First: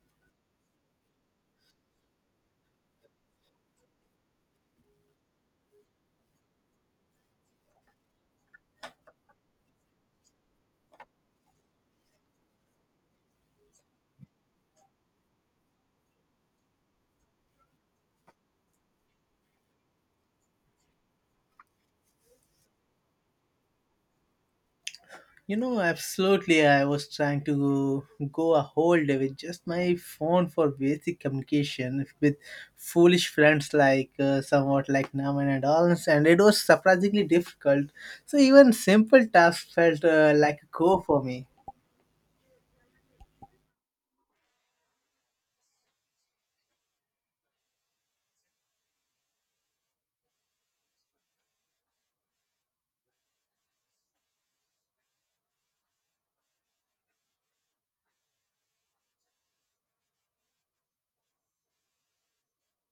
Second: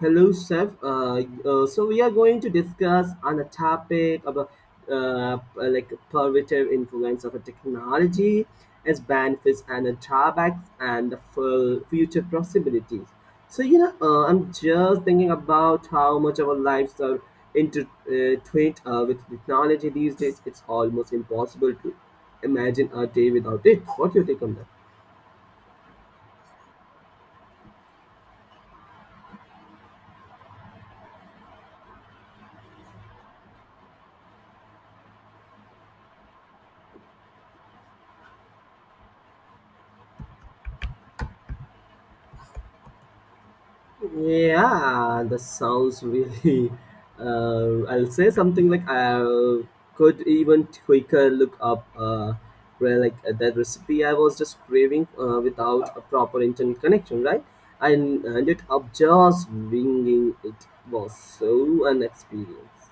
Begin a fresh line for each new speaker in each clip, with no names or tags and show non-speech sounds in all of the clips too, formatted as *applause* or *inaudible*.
Hello, Chef. So we are going to discuss on a topic about like positive influence of a technology, its benefits and the drawbacks, and the full future possibilities. So you know, I'm just thinking about how much our lives are intertwined with technology these days. It's almost impossible to imagine a day without it. What's your take on that?
You know, absolutely. I was trying to go a whole day with just my phone for basic communication with foolish friends like somewhat like Naman and all, and it was surprisingly difficult. So even simple tasks felt like a go for me.
Yeah, that sounds really. I'll say something like I could even quicker look up where that recipe I was just craving without a proper internet connection, right? I ended up just winging it. Was so an experience.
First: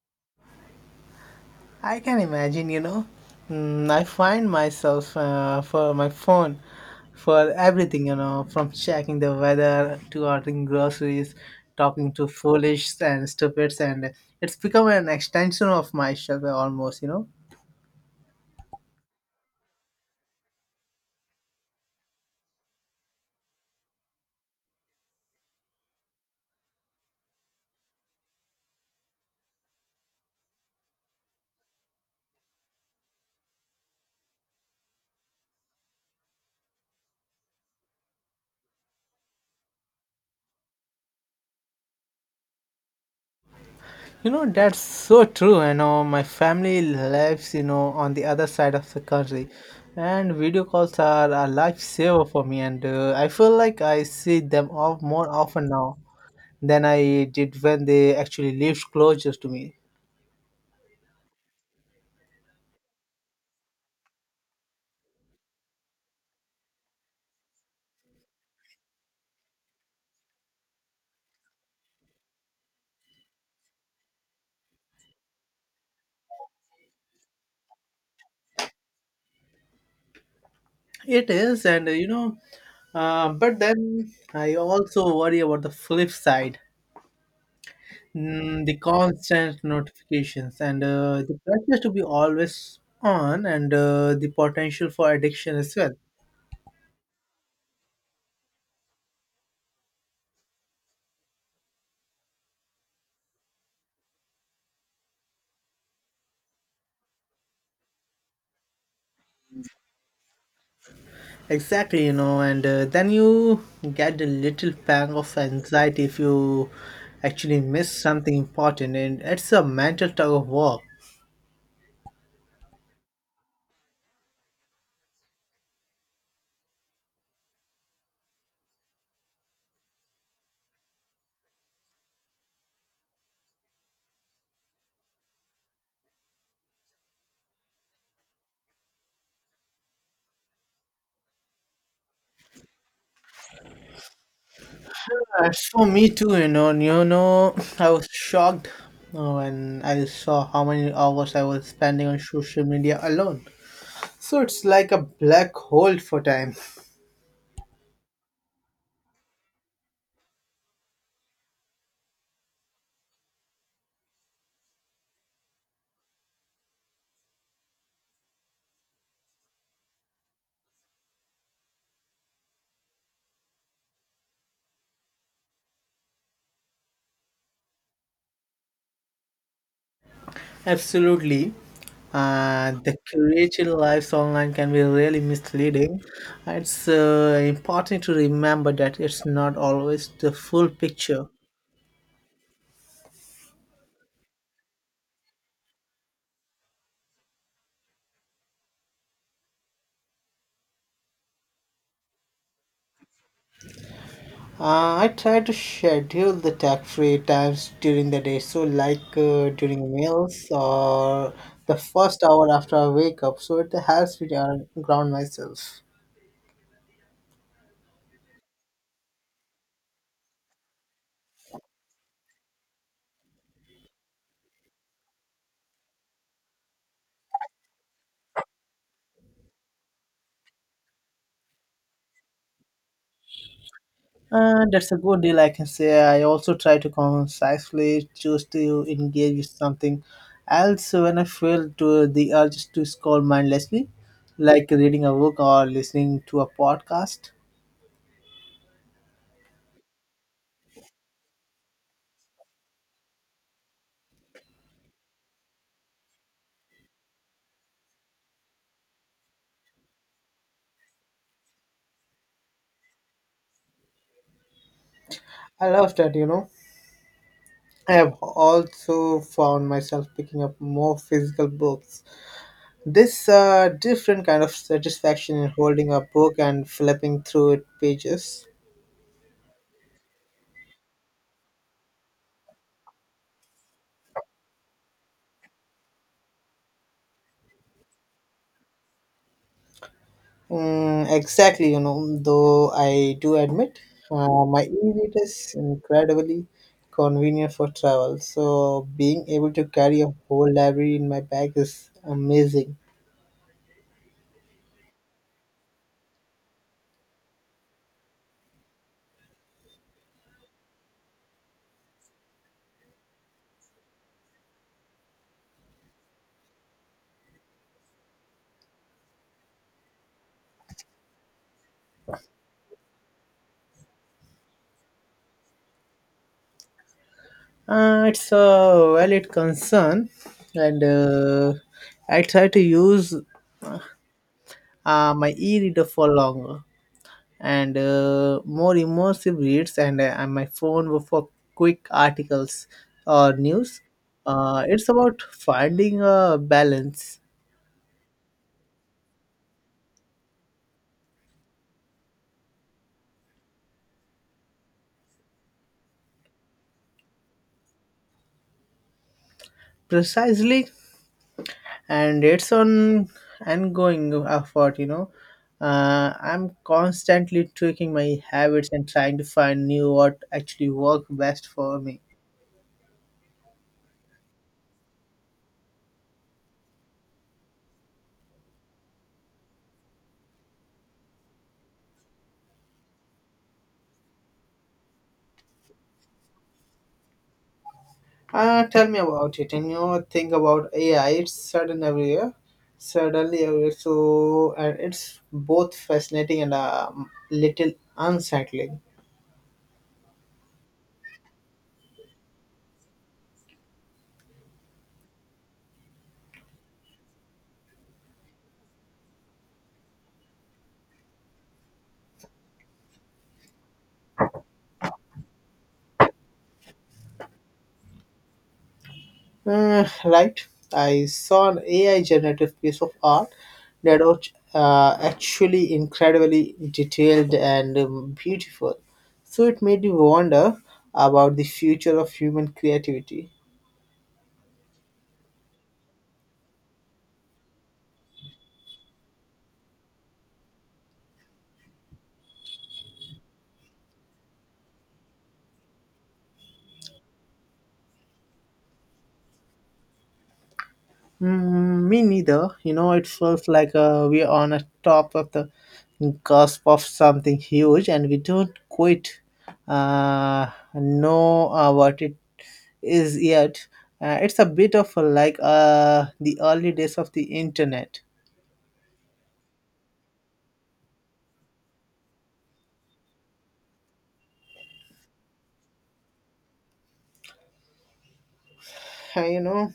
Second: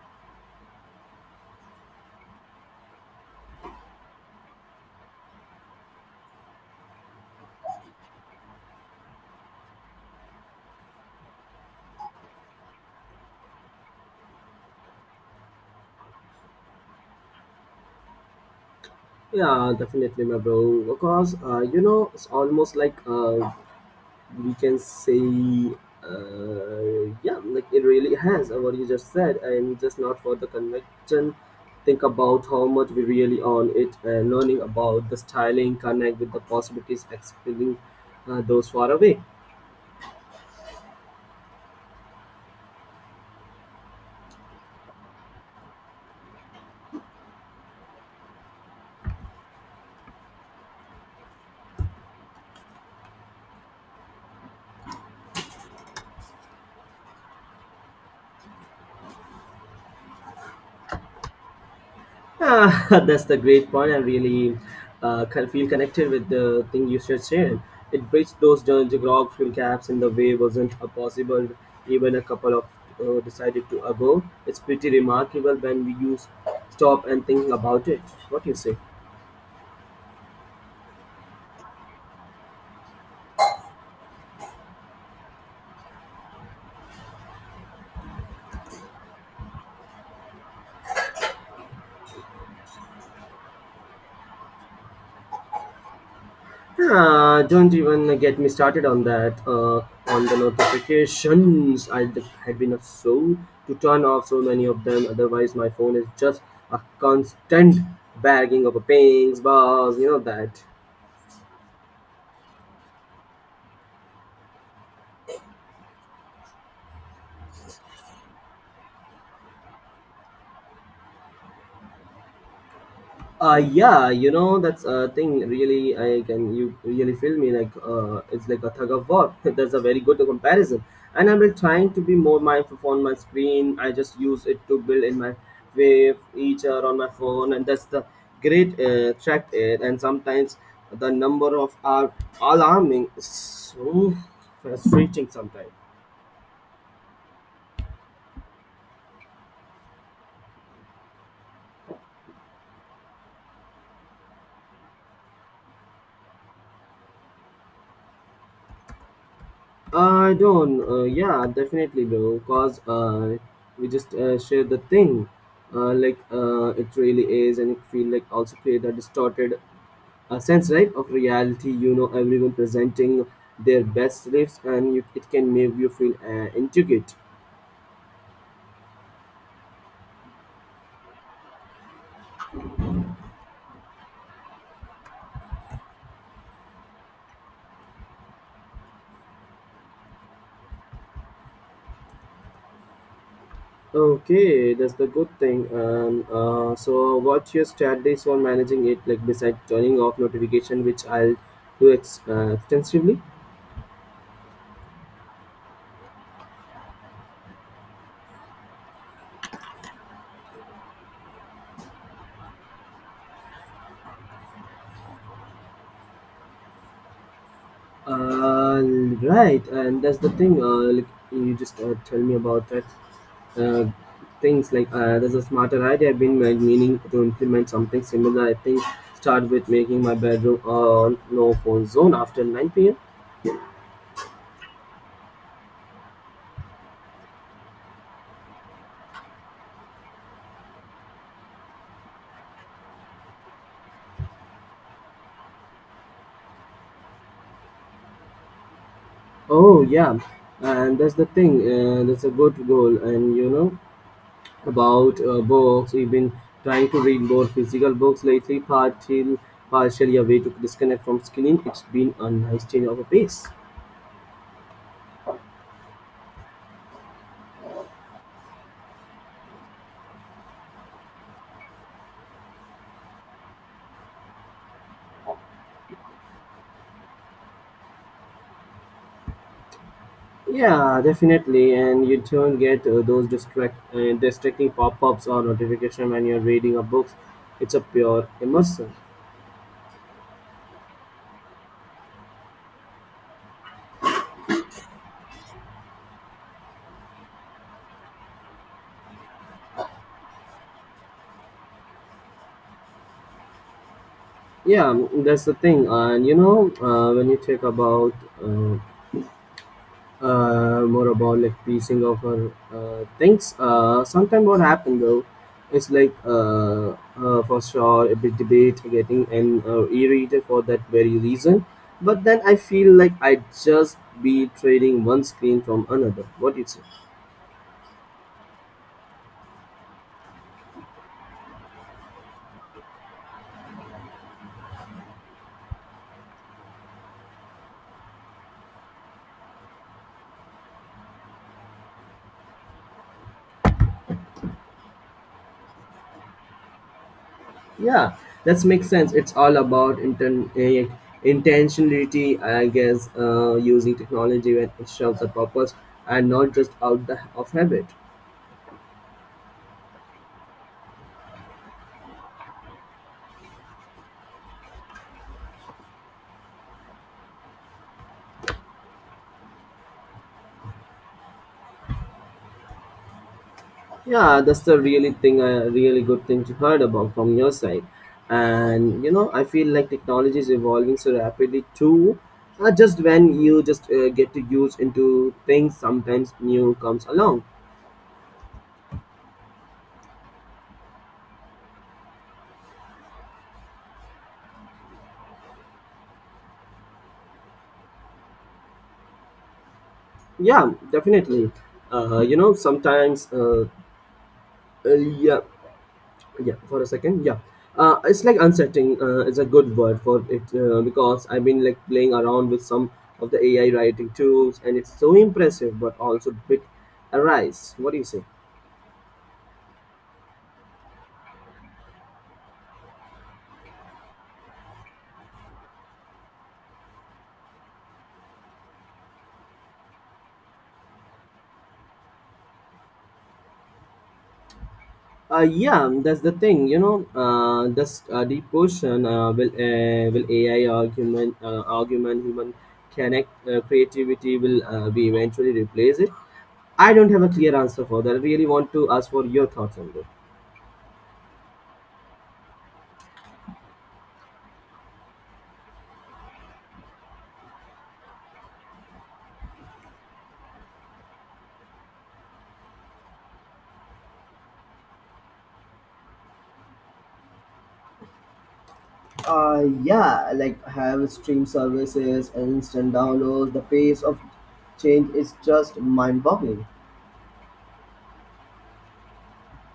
I can imagine, you know. Mm, I find myself for my phone for everything, you know, from checking the weather to ordering groceries, talking to foolish and stupids, and it's become an extension of myself almost, you know.
Yeah, definitely, my bro. Because you know, it's almost like we can say yeah, like it really has what you just said and just not for the convention think about how much we really own it and learning about the styling connect with the possibilities expelling those far away.
You know, that's so true. I know my family lives, you know, on the other side of the country, and video calls are a lifesaver for me, and I feel like I see them all more often now than I did when they actually lived closer to me.
Ah, *laughs* that's the great point. I really can feel connected with the thing you just shared. It bridged those geographic fuel gaps in the way wasn't possible even a couple of decided to ago. It's pretty remarkable when we use stop and think about it. What do you say?
It is, and you know, but then I also worry about the flip side, the constant notifications and the pressure to be always on, and the potential for addiction as well.
Ah, don't even get me started on that. On the notifications, had been a soul to turn off so many of them. Otherwise, my phone is just a constant bagging of pings, bars, that.
Exactly, you know, and then you get a little pang of anxiety if you actually miss something important, and it's a mental tug of war.
Yeah, you know that's a thing, really. I can you really feel me like it's like a tug of war. *laughs* That's a very good comparison, and I'm like trying to be more mindful on my screen. I just use it to build in my wave feature on my phone, and that's the great track it, and sometimes the number of are alarming, so frustrating
As
sometimes.
for me too, you know, and you know, I was shocked when I saw how many hours I was spending on social media alone. So it's like a black hole for time.
I don't. Yeah, definitely, bro. Cause we just share the thing, it really is, and it feel like also create a distorted sense, right, of reality. You know, everyone presenting their best lives, and you, it can make you feel intricate.
Absolutely. The curated lives online can be really misleading. It's important to remember that it's not always the full picture.
Okay, that's the good thing. So what's your strategies for managing it? Like besides turning off notification, which I'll do extensively.
I try to schedule the tech-free times during the day, so like during meals or the first hour after I wake up, so it helps me to ground myself.
Uh, right, and that's the thing. Like you just tell me about that. Uh, things like there's a smarter idea I've been like, meaning to implement something similar. I think start with making my bedroom on no phone zone after 9 p.m.
That's a good deal, I can say. I also try to concisely choose to engage with something else when I feel to the urge to scroll mindlessly, like reading a book or listening to a podcast.
Oh yeah, and that's the thing. That's a good goal. And you know about books. We've been trying to read more physical books lately. Partially a way to disconnect from screen. It's been a nice change of a pace.
I love that, you know. I have also found myself picking up more physical books. This different kind of satisfaction in holding a book and flipping through its pages.
Yeah, definitely. And you don't get those distracting pop-ups or notification when you're reading a book. It's a pure immersion.
Mm, exactly, you know, though I do admit my e-reader is incredibly convenient for travel. So being able to carry a whole library in my bag is amazing.
Yeah, mm, that's the thing. And you know, when you talk about uh, more about like piecing of our things, sometimes what happened though, it's for sure a bit debate getting an e-reader for that very reason. But then I feel like I just be trading one screen from another. What do you say?
It's a valid concern, and I try to use my e-reader for longer and more immersive reads and my phone for quick articles or news, it's about finding a balance.
Yeah, that makes sense. It's all about intentionality, I guess, using technology when it serves a purpose and not just out the, of habit.
Precisely, and it's on ongoing effort, you know. I'm constantly tweaking my habits and trying to find new what actually work best for me.
Yeah, that's the really thing, a really good thing to heard about from your side. And you know, I feel like technology is evolving so rapidly too. Just when you just get to use into things, sometimes new comes along.
Tell me about it. And you know, think about AI. It's sudden everywhere, suddenly everywhere. So it's both fascinating and a little unsettling.
Yeah, definitely. You know, sometimes yeah, yeah for a second, yeah. It's like unsettling is a good word for it, because I've been like playing around with some of the AI writing tools, and it's so impressive but also a bit arise. What do you say?
Right. I saw an AI generative piece of art that was actually incredibly detailed and beautiful. So it made me wonder about the future of human creativity.
uh, yeah, that's the thing, you know. This deep question, will AI argument human connect creativity, will be eventually replace it. I don't have a clear answer for that. I really want to ask for your thoughts on this.
Mm, me neither. You know, it feels like we're on a top of the cusp of something huge, and we don't quite uh, know what it is yet. It's a bit of a, like the early days of the internet.
Yeah, like have stream services, instant downloads, the pace of change is just mind boggling.
You know,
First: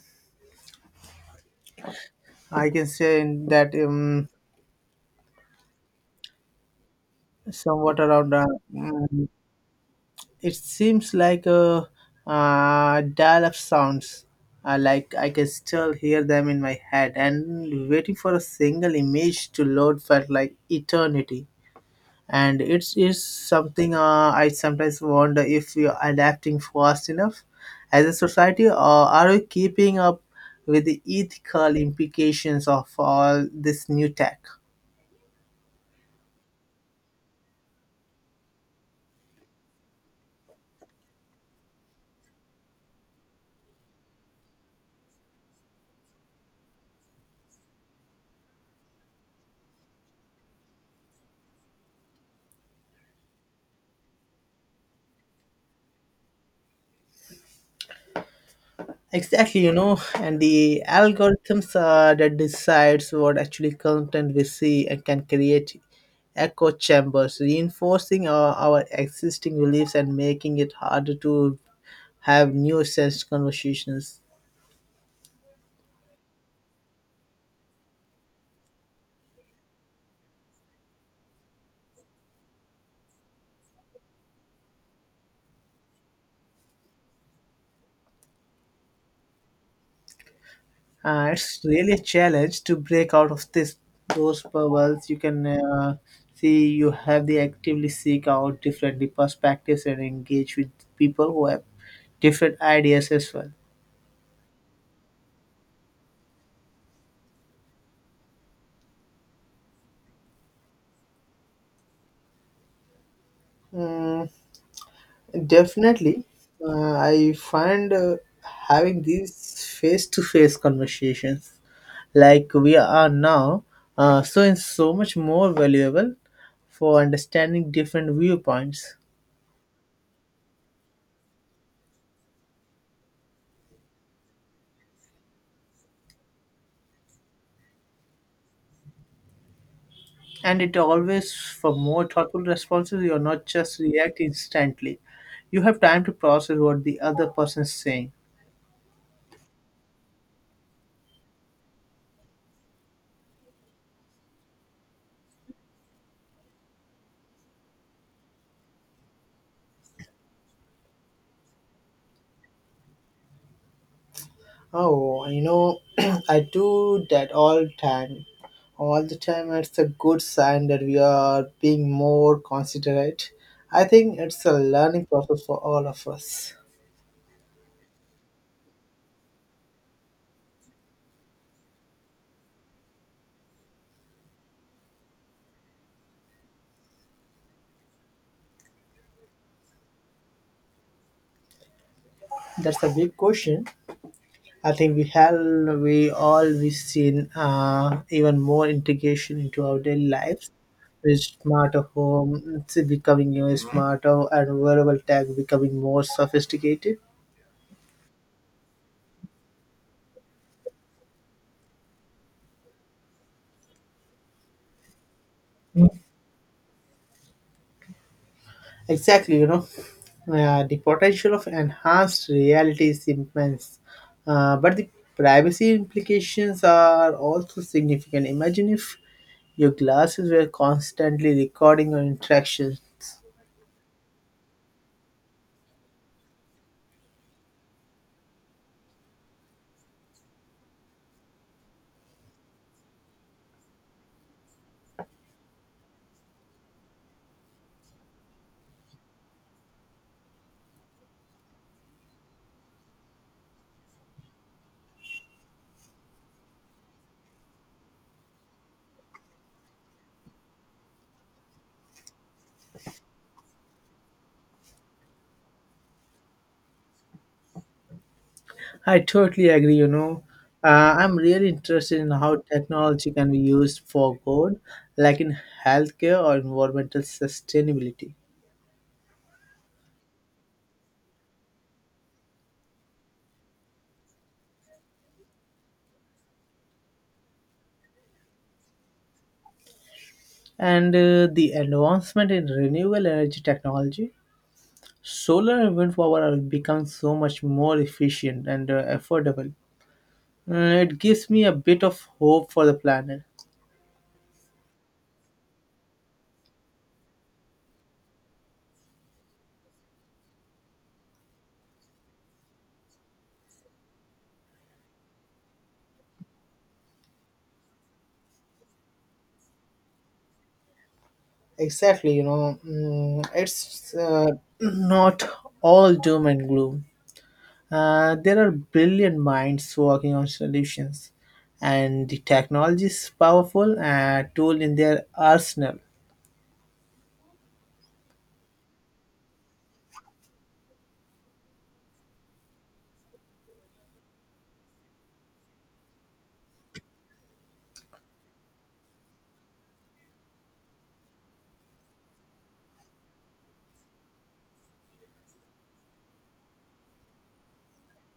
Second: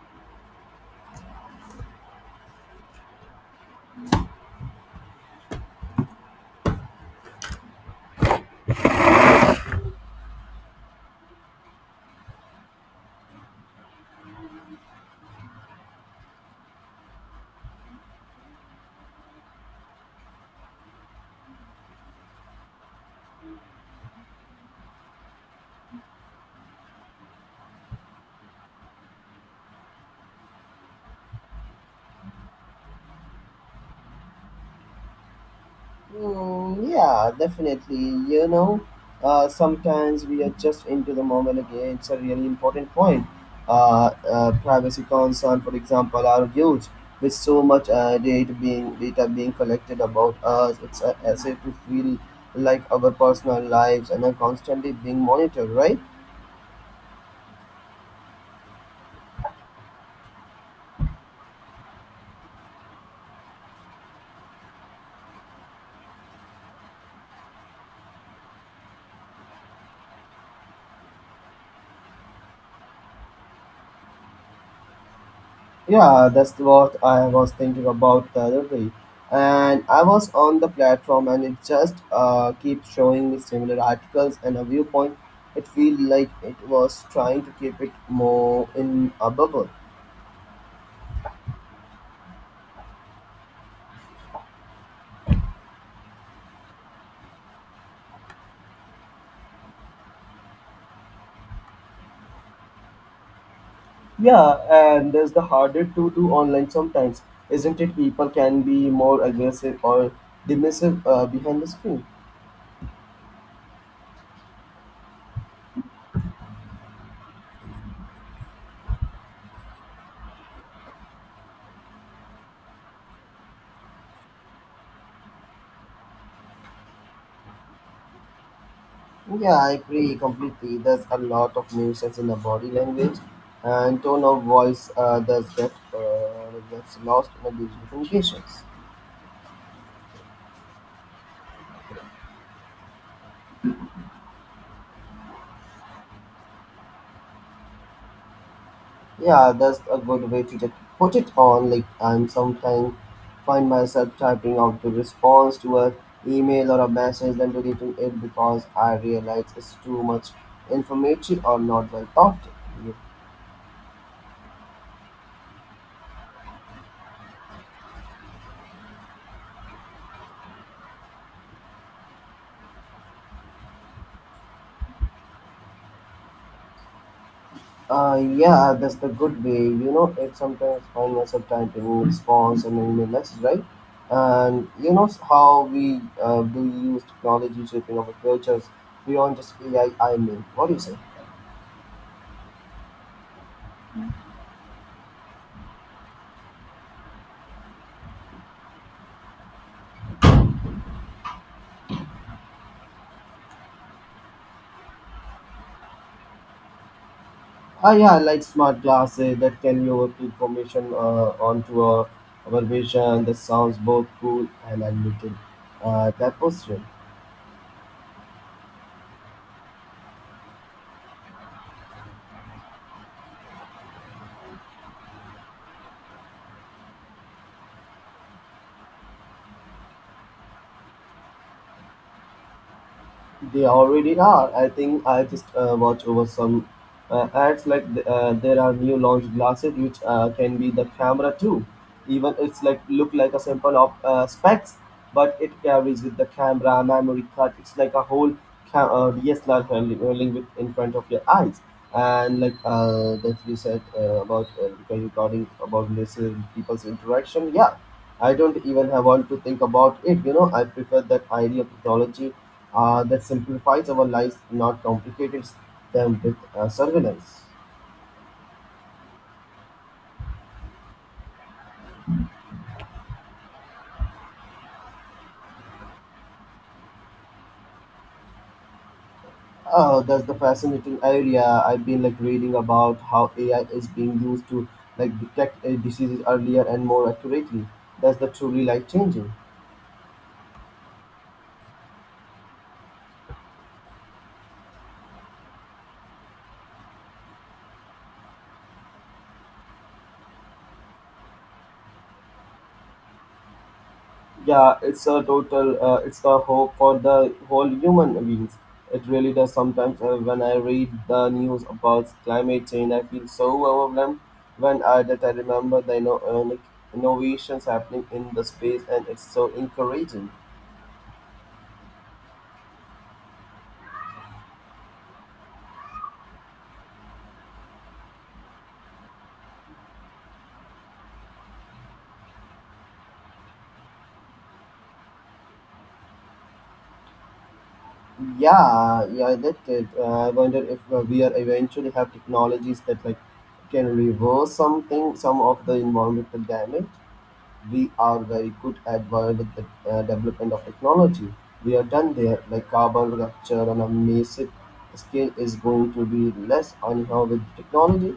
I can say that somewhat around mm, it seems like a dial-up sounds. Like I can still hear them in my head, and waiting for a single image to load felt like eternity. And it is something, I sometimes wonder if we are adapting fast enough as a society, or are we keeping up with the ethical implications of all this new tech?
Mm, yeah, definitely. You know, sometimes we are just into the moment again. It's a really important point. Privacy concern, for example, are huge. With so much data being collected about us, it's a asset to feel like our personal lives and are constantly being monitored, right?
Exactly, you know, and the algorithms that decides what actually content we see and can create echo chambers, reinforcing our existing beliefs and making it harder to have new sense conversations.
Yeah, that's what I was thinking about the other day. And I was on the platform and it just keeps showing me similar articles and a viewpoint. It feels like it was trying to keep it more in a bubble.
It's really a challenge to break out of this those bubbles. You can, see you have the actively seek out different perspectives and engage with people who have different ideas as well.
Yeah, and that's the harder to do online sometimes, isn't it? People can be more aggressive or dismissive behind the screen.
Mm, definitely. I find having these face to face conversations, like we are now, so is so much more valuable for understanding different viewpoints.
Yeah, I agree completely. There's a lot of nuisance in the body language and tone of voice does get gets lost in the digital communications.
And it always for more thoughtful responses, you're not just react instantly. You have time to process what the other person is saying.
Yeah, that's a good way to just put it on. Like I'm sometimes find myself typing out the response to a email or a message, then deleting it because I realize it's too much informative or not well thought.
Oh, you know, *clears throat* I do that all time. All the time, it's a good sign that we are being more considerate. I think it's a learning process for all of us.
Yeah, that's the good way. You know, it sometimes find myself typing response and email message, right? And you know how we do use technology shaping our cultures beyond just AI. I mean, what do you say?
That's a big question. I think we have we all we seen even more integration into our daily lives with smarter home, it's becoming, you know, smarter, and wearable tech becoming more sophisticated.
Ah, yeah, I like smart glasses that can lower information onto a our vision. That sounds both cool and a little that was.
Exactly, you know, the potential of enhanced reality is immense, but the privacy implications are also significant. Imagine if your glasses were constantly recording your interactions.
They already are. I think I just watch over some ads there are new launch glasses which can be the camera too. Even it's like look like a simple of specs, but it carries with the camera, memory card. It's like a whole DSLR hurling with in front of your eyes. And like that you said about regarding about this people's interaction, yeah, I don't even have want to think about it. You know, I prefer that idea of technology that simplifies our lives, not complicates them with surveillance.
I totally agree, you know. I'm really interested in how technology can be used for good, like in healthcare or environmental sustainability.
Oh, that's the fascinating area. I've been like reading about how AI is being used to like detect diseases earlier and more accurately. That's the truly life changing.
And the advancement in renewable energy technology, solar and wind power are becoming so much more efficient and affordable. It gives me a bit of hope for the planet.
Yeah, it's a total. It's the hope for the whole human beings. It really does. Sometimes when I read the news about climate change, I feel so overwhelmed. When I that I remember the innovations happening in the space, and it's so encouraging.
Exactly, you know, mm, it's *clears throat* not all doom and gloom. There are brilliant minds working on solutions, and the technology is powerful tool in their arsenal.
Yeah, yeah, that it. I wonder if we are eventually have technologies that like can reverse something, some of the environmental damage. We are very good at world with the development of technology. We are done there, like carbon capture on a massive scale is going to be less anyhow with technology.